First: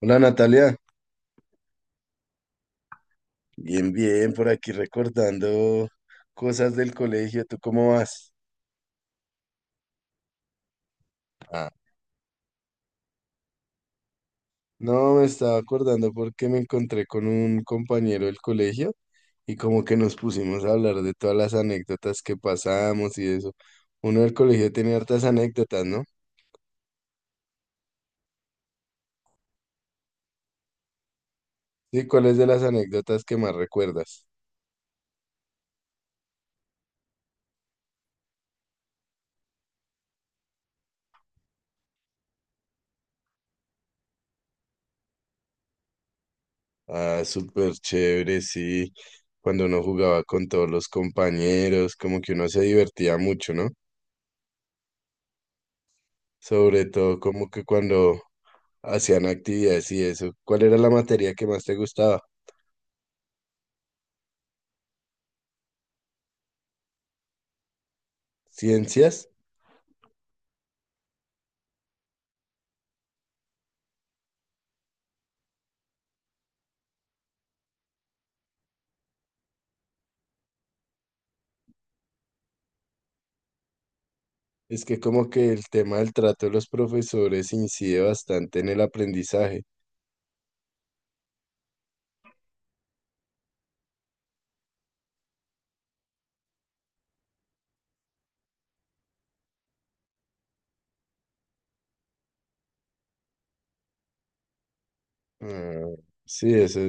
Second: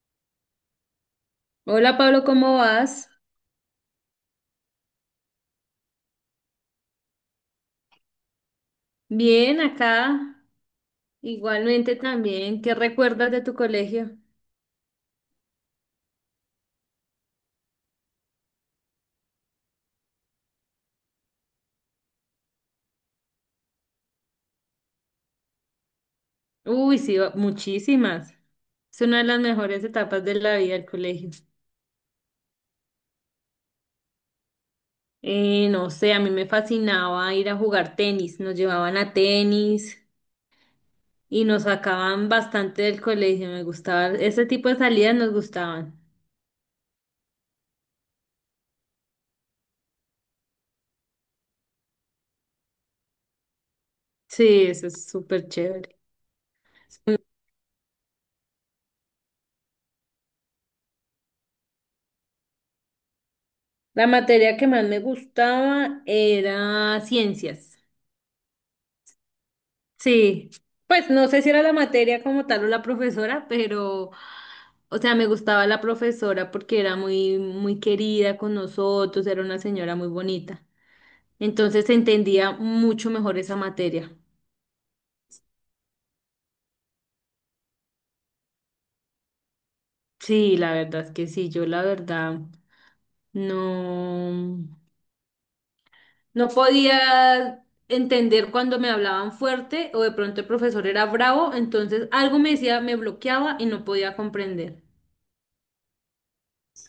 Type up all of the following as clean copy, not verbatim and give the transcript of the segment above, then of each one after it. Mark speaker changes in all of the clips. Speaker 1: Hola, Natalia,
Speaker 2: Hola Pablo, ¿cómo vas?
Speaker 1: bien, bien, por aquí recordando cosas del colegio, ¿tú cómo vas?
Speaker 2: Bien, acá.
Speaker 1: Ah,
Speaker 2: Igualmente también. ¿Qué recuerdas de tu colegio?
Speaker 1: no, me estaba acordando porque me encontré con un compañero del colegio y como que nos pusimos a hablar de todas las anécdotas que pasamos y eso. Uno del colegio tiene hartas anécdotas, ¿no?
Speaker 2: Uy, sí, muchísimas. Es una de las mejores etapas de la vida del colegio.
Speaker 1: Sí, ¿cuáles de las anécdotas que más recuerdas?
Speaker 2: No sé, a mí me fascinaba ir a jugar tenis. Nos llevaban a tenis y nos sacaban bastante del colegio. Me gustaba, ese tipo de salidas nos gustaban.
Speaker 1: Ah, súper chévere, sí. Cuando uno jugaba con todos los compañeros, como que uno se divertía mucho, ¿no?
Speaker 2: Sí, eso es súper chévere.
Speaker 1: Sobre todo como que cuando hacían actividades y eso. ¿Cuál era la materia que más te gustaba?
Speaker 2: La materia que más me gustaba era ciencias.
Speaker 1: ¿Ciencias?
Speaker 2: Sí, pues no sé si era la materia como tal o la profesora, pero, o sea, me gustaba la profesora porque era muy, muy querida con nosotros, era una señora muy bonita. Entonces se entendía mucho mejor esa materia.
Speaker 1: Es que como que el tema del trato de los profesores incide bastante en el aprendizaje.
Speaker 2: Sí, la verdad es que sí. Yo la verdad no, no podía entender cuando me hablaban fuerte o de pronto el profesor era bravo, entonces algo me decía, me bloqueaba y no podía comprender.
Speaker 1: Ah, sí, eso,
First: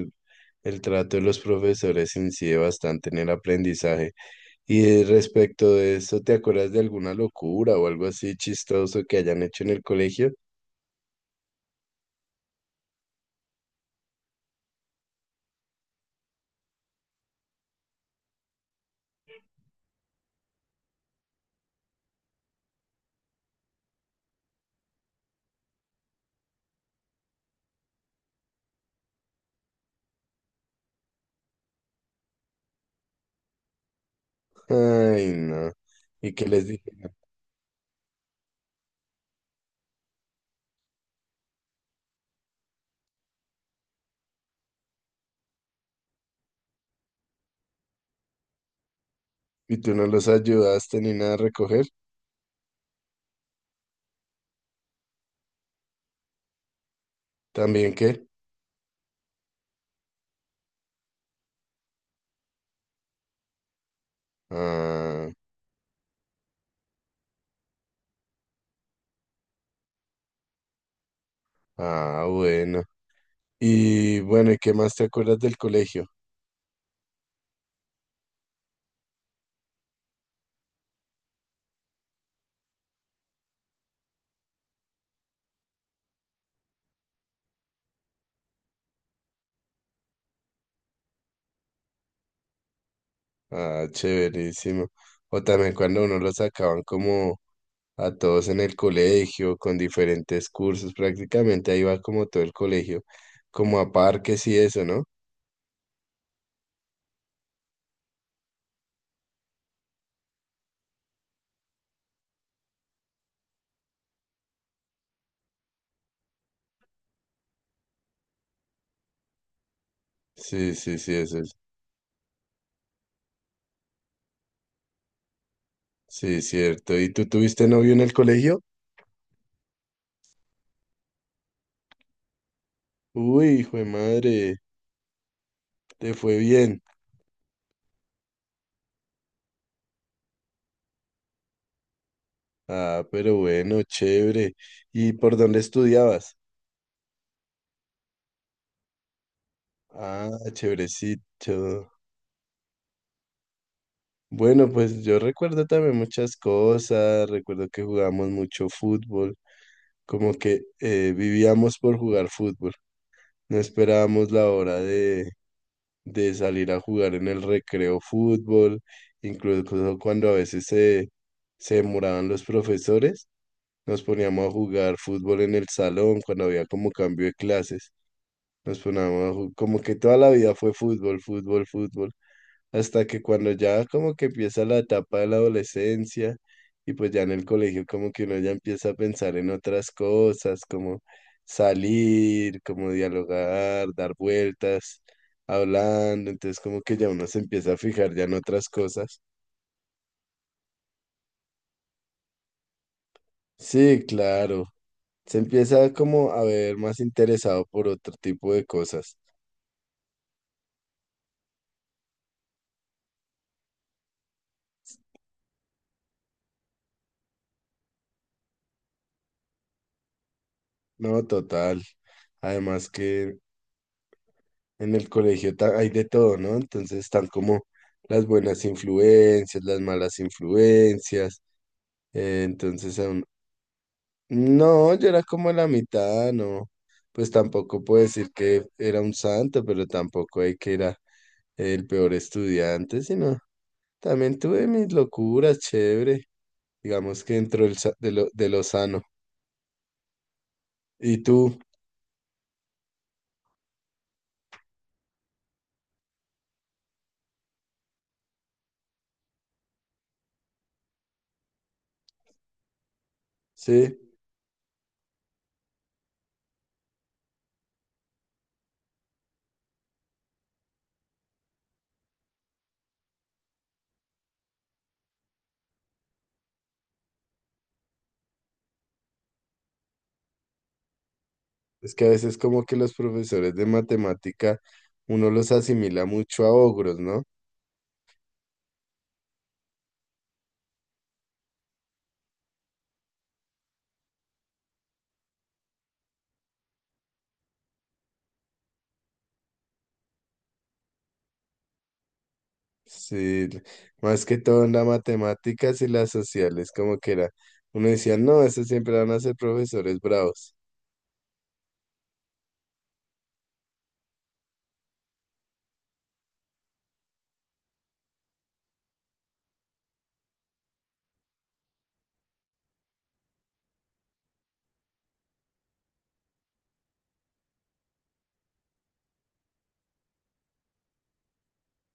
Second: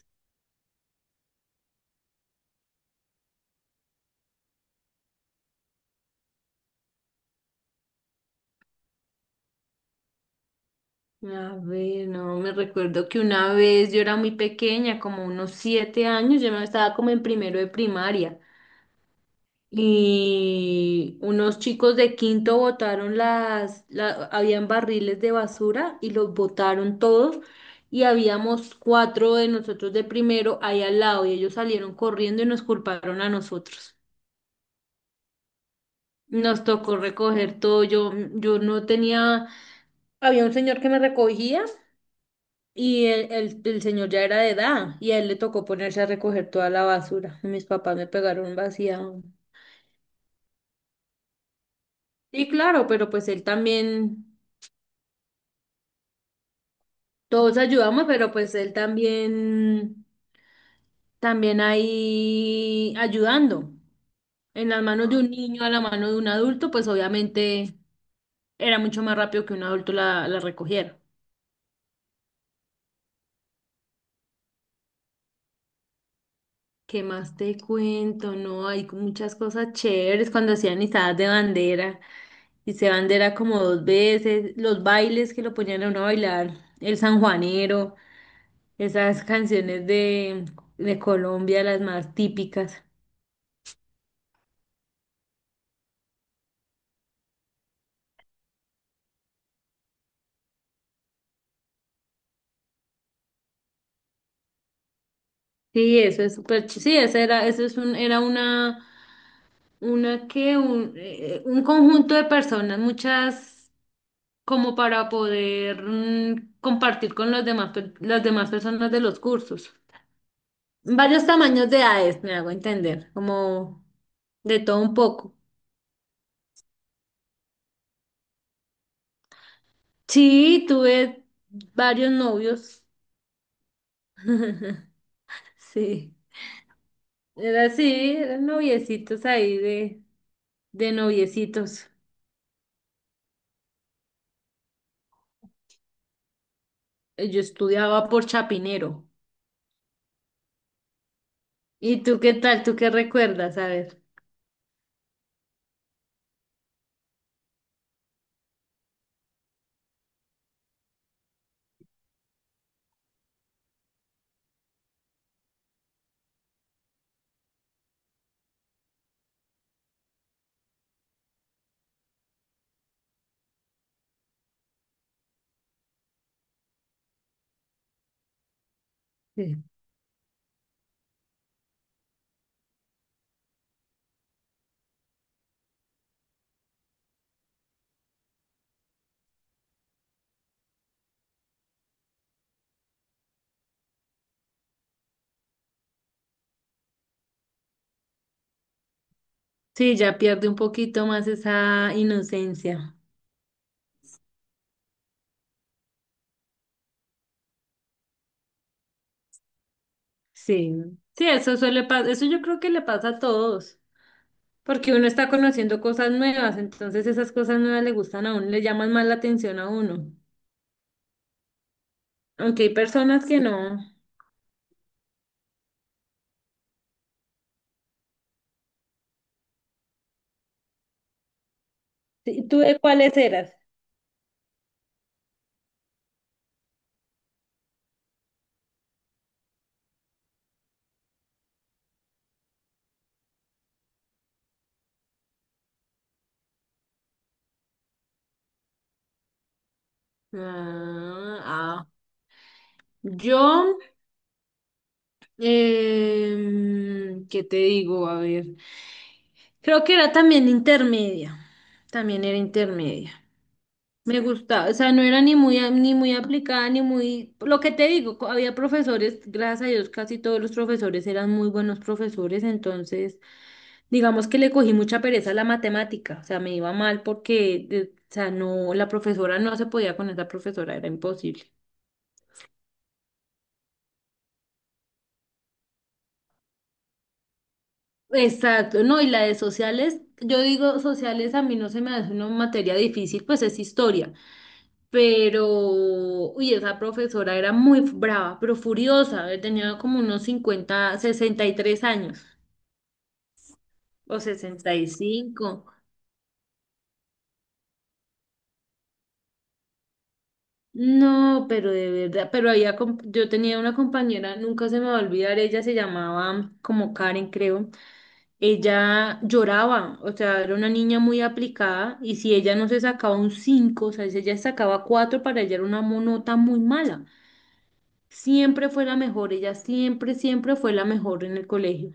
Speaker 1: el trato de los profesores incide bastante en el aprendizaje. Y respecto de eso, ¿te acuerdas de alguna locura o algo así chistoso que hayan hecho en el colegio?
Speaker 2: A ver, no, me recuerdo que una vez yo era muy pequeña, como unos 7 años, yo me estaba como en primero de primaria y unos chicos de quinto botaron habían barriles de basura y los botaron todos, y habíamos 4 de nosotros de primero ahí al lado y ellos salieron corriendo y nos culparon a nosotros.
Speaker 1: Ay, no. ¿Y qué
Speaker 2: Nos
Speaker 1: les dije?
Speaker 2: tocó recoger todo, yo no tenía, había un señor que me recogía. Y el señor ya era de edad y a él le tocó ponerse a recoger toda la basura. Mis papás me pegaron vacía.
Speaker 1: ¿Y tú no los ayudaste ni nada a recoger?
Speaker 2: Sí, claro, pero pues él también, todos
Speaker 1: ¿También
Speaker 2: ayudamos,
Speaker 1: qué?
Speaker 2: pero pues él también, también ahí ayudando. En las manos de
Speaker 1: Ah,
Speaker 2: un niño a la mano de un adulto, pues obviamente era mucho más rápido que un adulto la recogiera.
Speaker 1: ah, bueno. Y bueno, ¿y qué más te acuerdas del colegio?
Speaker 2: ¿Qué más te cuento? No, hay muchas cosas chéveres cuando hacían izadas de bandera. Y se bandera como 2 veces, los bailes que lo ponían a uno a bailar, el sanjuanero, esas canciones de Colombia, las más típicas.
Speaker 1: Ah, chéverísimo. O también cuando uno lo sacaban como a todos en el colegio, con diferentes cursos, prácticamente ahí va como todo el colegio, como a parques y eso, ¿no?
Speaker 2: Sí, eso es sí, esa era, eso es un, era una que, un conjunto de personas, muchas como para poder compartir con los demás, las demás personas de los cursos.
Speaker 1: Sí, sí, sí,
Speaker 2: Varios
Speaker 1: eso es.
Speaker 2: tamaños de edades, me hago entender, como de todo un poco.
Speaker 1: Sí, cierto. ¿Y tú tuviste novio en el colegio?
Speaker 2: Sí, tuve varios novios.
Speaker 1: Uy, hijo de madre, te
Speaker 2: Sí,
Speaker 1: fue bien.
Speaker 2: era así, eran noviecitos ahí de noviecitos.
Speaker 1: Ah, pero bueno, chévere. ¿Y por dónde estudiabas?
Speaker 2: Yo estudiaba por Chapinero.
Speaker 1: Ah, chéverecito.
Speaker 2: ¿Y tú qué tal? ¿Tú qué recuerdas? A ver.
Speaker 1: Bueno, pues yo recuerdo también muchas cosas, recuerdo que jugábamos mucho fútbol, como que vivíamos por jugar fútbol, no esperábamos la hora de salir a jugar en el recreo fútbol, incluso cuando a veces se demoraban los profesores, nos poníamos a jugar fútbol en el salón cuando había como cambio de clases, nos poníamos a
Speaker 2: Sí,
Speaker 1: como que toda la vida fue fútbol, fútbol, fútbol hasta que cuando ya como que empieza la etapa de la adolescencia y pues ya en el colegio como que uno ya empieza a pensar en otras cosas, como salir, como dialogar, dar vueltas, hablando, entonces como que ya uno se empieza a fijar ya en otras cosas.
Speaker 2: sí, ya pierde un poquito más esa inocencia.
Speaker 1: Sí, claro, se empieza como a ver más interesado por otro tipo de cosas.
Speaker 2: Sí, sí, eso suele pasar, eso yo creo que le pasa a todos, porque uno está conociendo cosas nuevas, entonces esas cosas nuevas le gustan a uno, le llaman más la atención a uno.
Speaker 1: No, total.
Speaker 2: Aunque hay
Speaker 1: Además
Speaker 2: personas
Speaker 1: que
Speaker 2: que no.
Speaker 1: en el colegio hay de todo, ¿no? Entonces están como las buenas influencias, las malas influencias. eh,
Speaker 2: Sí, ¿tú de
Speaker 1: entonces, a
Speaker 2: cuáles
Speaker 1: uno-
Speaker 2: eras?
Speaker 1: no, yo era como la mitad, no. Pues tampoco puedo decir que era un santo, pero tampoco hay que era el peor estudiante, sino también tuve mis locuras, chévere. Digamos que dentro del de lo sano. ¿Y
Speaker 2: Ah,
Speaker 1: tú?
Speaker 2: ah. Yo, ¿qué te digo? A ver, creo que era también intermedia, también era intermedia.
Speaker 1: Sí.
Speaker 2: Me gustaba, o sea, no era ni muy, ni muy aplicada, ni muy... Lo que te digo, había profesores, gracias a Dios, casi todos los profesores eran muy buenos profesores, entonces, digamos que le cogí mucha pereza a la matemática, o sea, me iba mal porque, o sea, no, la profesora no se podía con esa profesora, era imposible.
Speaker 1: Es que a veces como que los profesores de matemática uno los asimila mucho a ogros, ¿no?
Speaker 2: Exacto, no, y la de sociales, yo digo sociales a mí no se me hace una materia difícil, pues es historia, pero, uy, esa profesora era muy brava, pero furiosa, tenía como unos 50 60 y 3 años
Speaker 1: Sí,
Speaker 2: o
Speaker 1: más que todo en
Speaker 2: sesenta
Speaker 1: las
Speaker 2: y cinco
Speaker 1: matemáticas y las sociales, como que era. Uno decía, no, esos siempre van a ser profesores bravos.
Speaker 2: No, pero de verdad, pero había, yo tenía una compañera, nunca se me va a olvidar, ella se llamaba como Karen, creo. Ella lloraba, o sea, era una niña muy aplicada y si ella no se sacaba un 5, o sea, si ella sacaba 4 para ella era una nota muy mala. Siempre fue la mejor, ella siempre, siempre fue la mejor en el colegio.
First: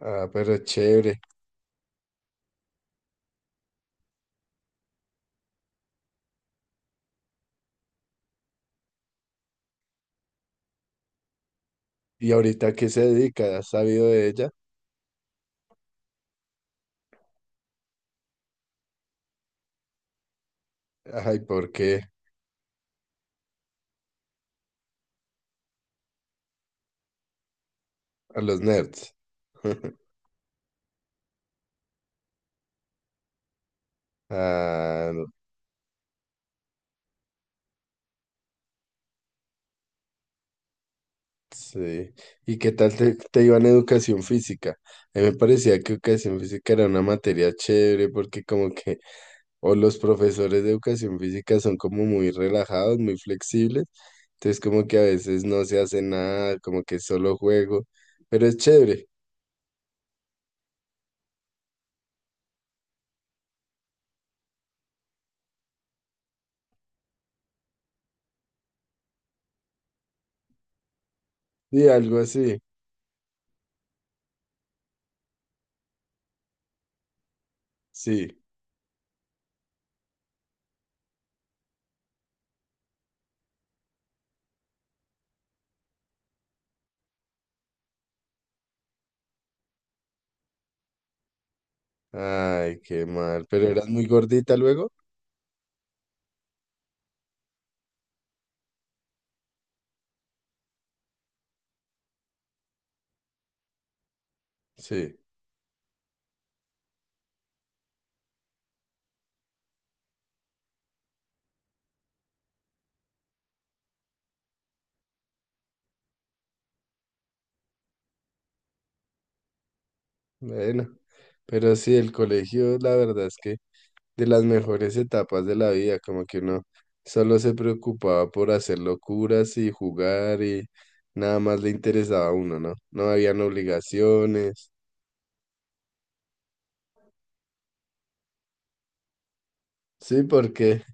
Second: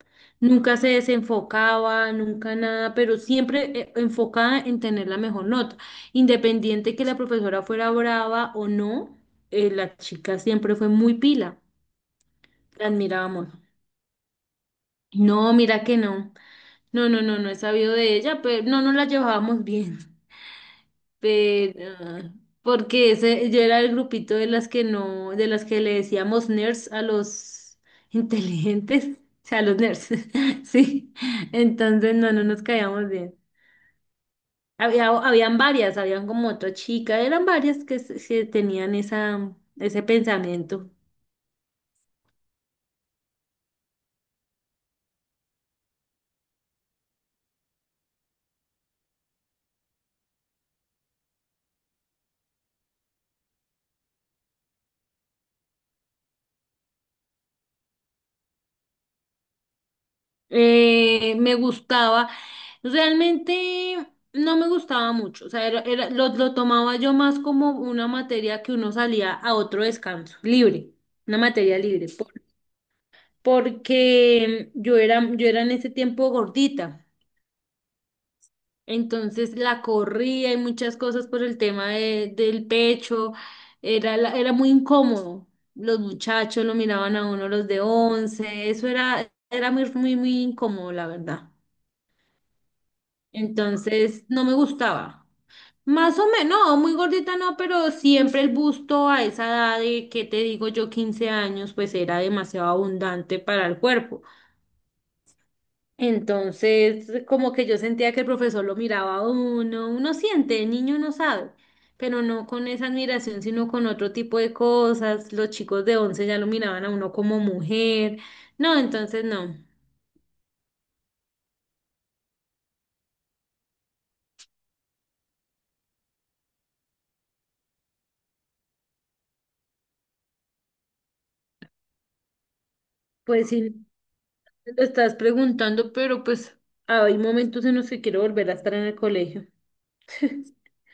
Speaker 1: Ah, pero
Speaker 2: Nunca se
Speaker 1: chévere.
Speaker 2: desenfocaba, nunca nada, pero siempre enfocada en tener la mejor nota. Independiente que la profesora fuera brava o no, la chica siempre fue muy pila.
Speaker 1: ¿Y ahorita
Speaker 2: La
Speaker 1: qué se
Speaker 2: admirábamos.
Speaker 1: dedica? ¿Has sabido de ella?
Speaker 2: No, mira que no. No, no, no, no he sabido de ella, pero no nos la llevábamos bien.
Speaker 1: Ay, ¿por
Speaker 2: Pero
Speaker 1: qué?
Speaker 2: ah, porque ese, yo era el grupito de las que no, de las que le decíamos nerds a los
Speaker 1: A los
Speaker 2: inteligentes,
Speaker 1: nerds.
Speaker 2: o sea, a los nerds. Sí. Entonces no, no nos caíamos bien. Había,
Speaker 1: Ah, no,
Speaker 2: habían varias, habían como otra chica, eran varias que, que tenían esa, ese pensamiento.
Speaker 1: sí. ¿Y qué tal te, te iba en educación física? A mí me parecía que educación física era una materia chévere porque como que o los profesores de educación física son como muy relajados, muy flexibles. Entonces como que a veces no se hace nada, como que solo juego. Pero es chévere.
Speaker 2: Me gustaba, realmente no me gustaba mucho, o sea, lo tomaba yo más como una materia que uno salía a otro descanso, libre, una materia
Speaker 1: Sí,
Speaker 2: libre,
Speaker 1: algo así.
Speaker 2: porque yo era en ese tiempo gordita,
Speaker 1: Sí.
Speaker 2: entonces la corría y muchas cosas por el tema del pecho, era, era muy incómodo. Los muchachos lo miraban a uno los de once, eso era, era muy, muy, muy incómodo, la verdad.
Speaker 1: Ay, qué mal. ¿Pero eras muy
Speaker 2: Entonces, no me
Speaker 1: gordita luego?
Speaker 2: gustaba. Más o menos, no, muy gordita no, pero siempre el busto a esa edad de, ¿qué te digo yo? 15 años, pues era demasiado abundante para el cuerpo.
Speaker 1: Sí.
Speaker 2: Entonces, como que yo sentía que el profesor lo miraba a uno, uno siente, el niño no sabe, pero no con esa admiración, sino con otro tipo de cosas. Los chicos de 11 ya lo miraban a uno como mujer. No, entonces no.
Speaker 1: Bueno. Pero sí, el colegio, la verdad es que de las mejores etapas de la vida, como que uno solo se preocupaba por hacer locuras y jugar y nada más le interesaba a uno, ¿no? No habían
Speaker 2: Pues sí,
Speaker 1: obligaciones.
Speaker 2: lo estás preguntando, pero pues hay momentos en los que quiero volver a estar en el colegio.
Speaker 1: Sí, porque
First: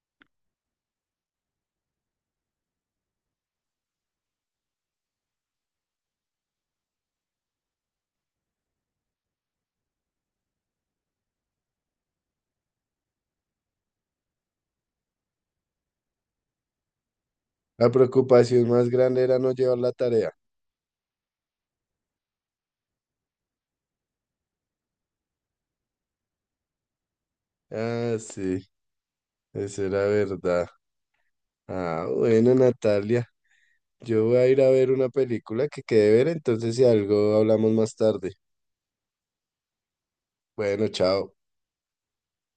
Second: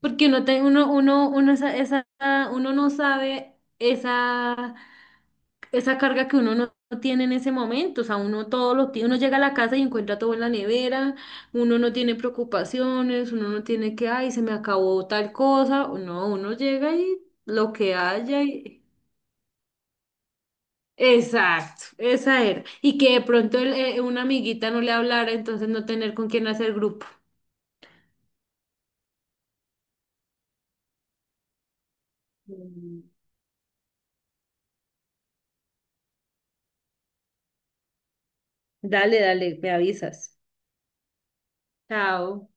Speaker 2: Porque uno, uno, esa, uno no sabe esa, esa carga que uno no tiene en ese momento. O sea, uno todo lo tiene, uno llega a la casa y encuentra todo en la nevera, uno no tiene preocupaciones, uno no tiene que, ay, se me acabó tal cosa. No, uno llega y lo
Speaker 1: la
Speaker 2: que haya.
Speaker 1: preocupación más grande era no llevar la tarea.
Speaker 2: Exacto, esa era. Y que de pronto una amiguita no le hablara, entonces no tener con quién hacer grupo.
Speaker 1: Ah, sí, eso era verdad. Ah, bueno,
Speaker 2: Mm.
Speaker 1: Natalia, yo voy a ir a ver una película que quede ver, entonces si algo hablamos más tarde.
Speaker 2: Dale, dale, me avisas.
Speaker 1: Bueno, chao.
Speaker 2: Chao.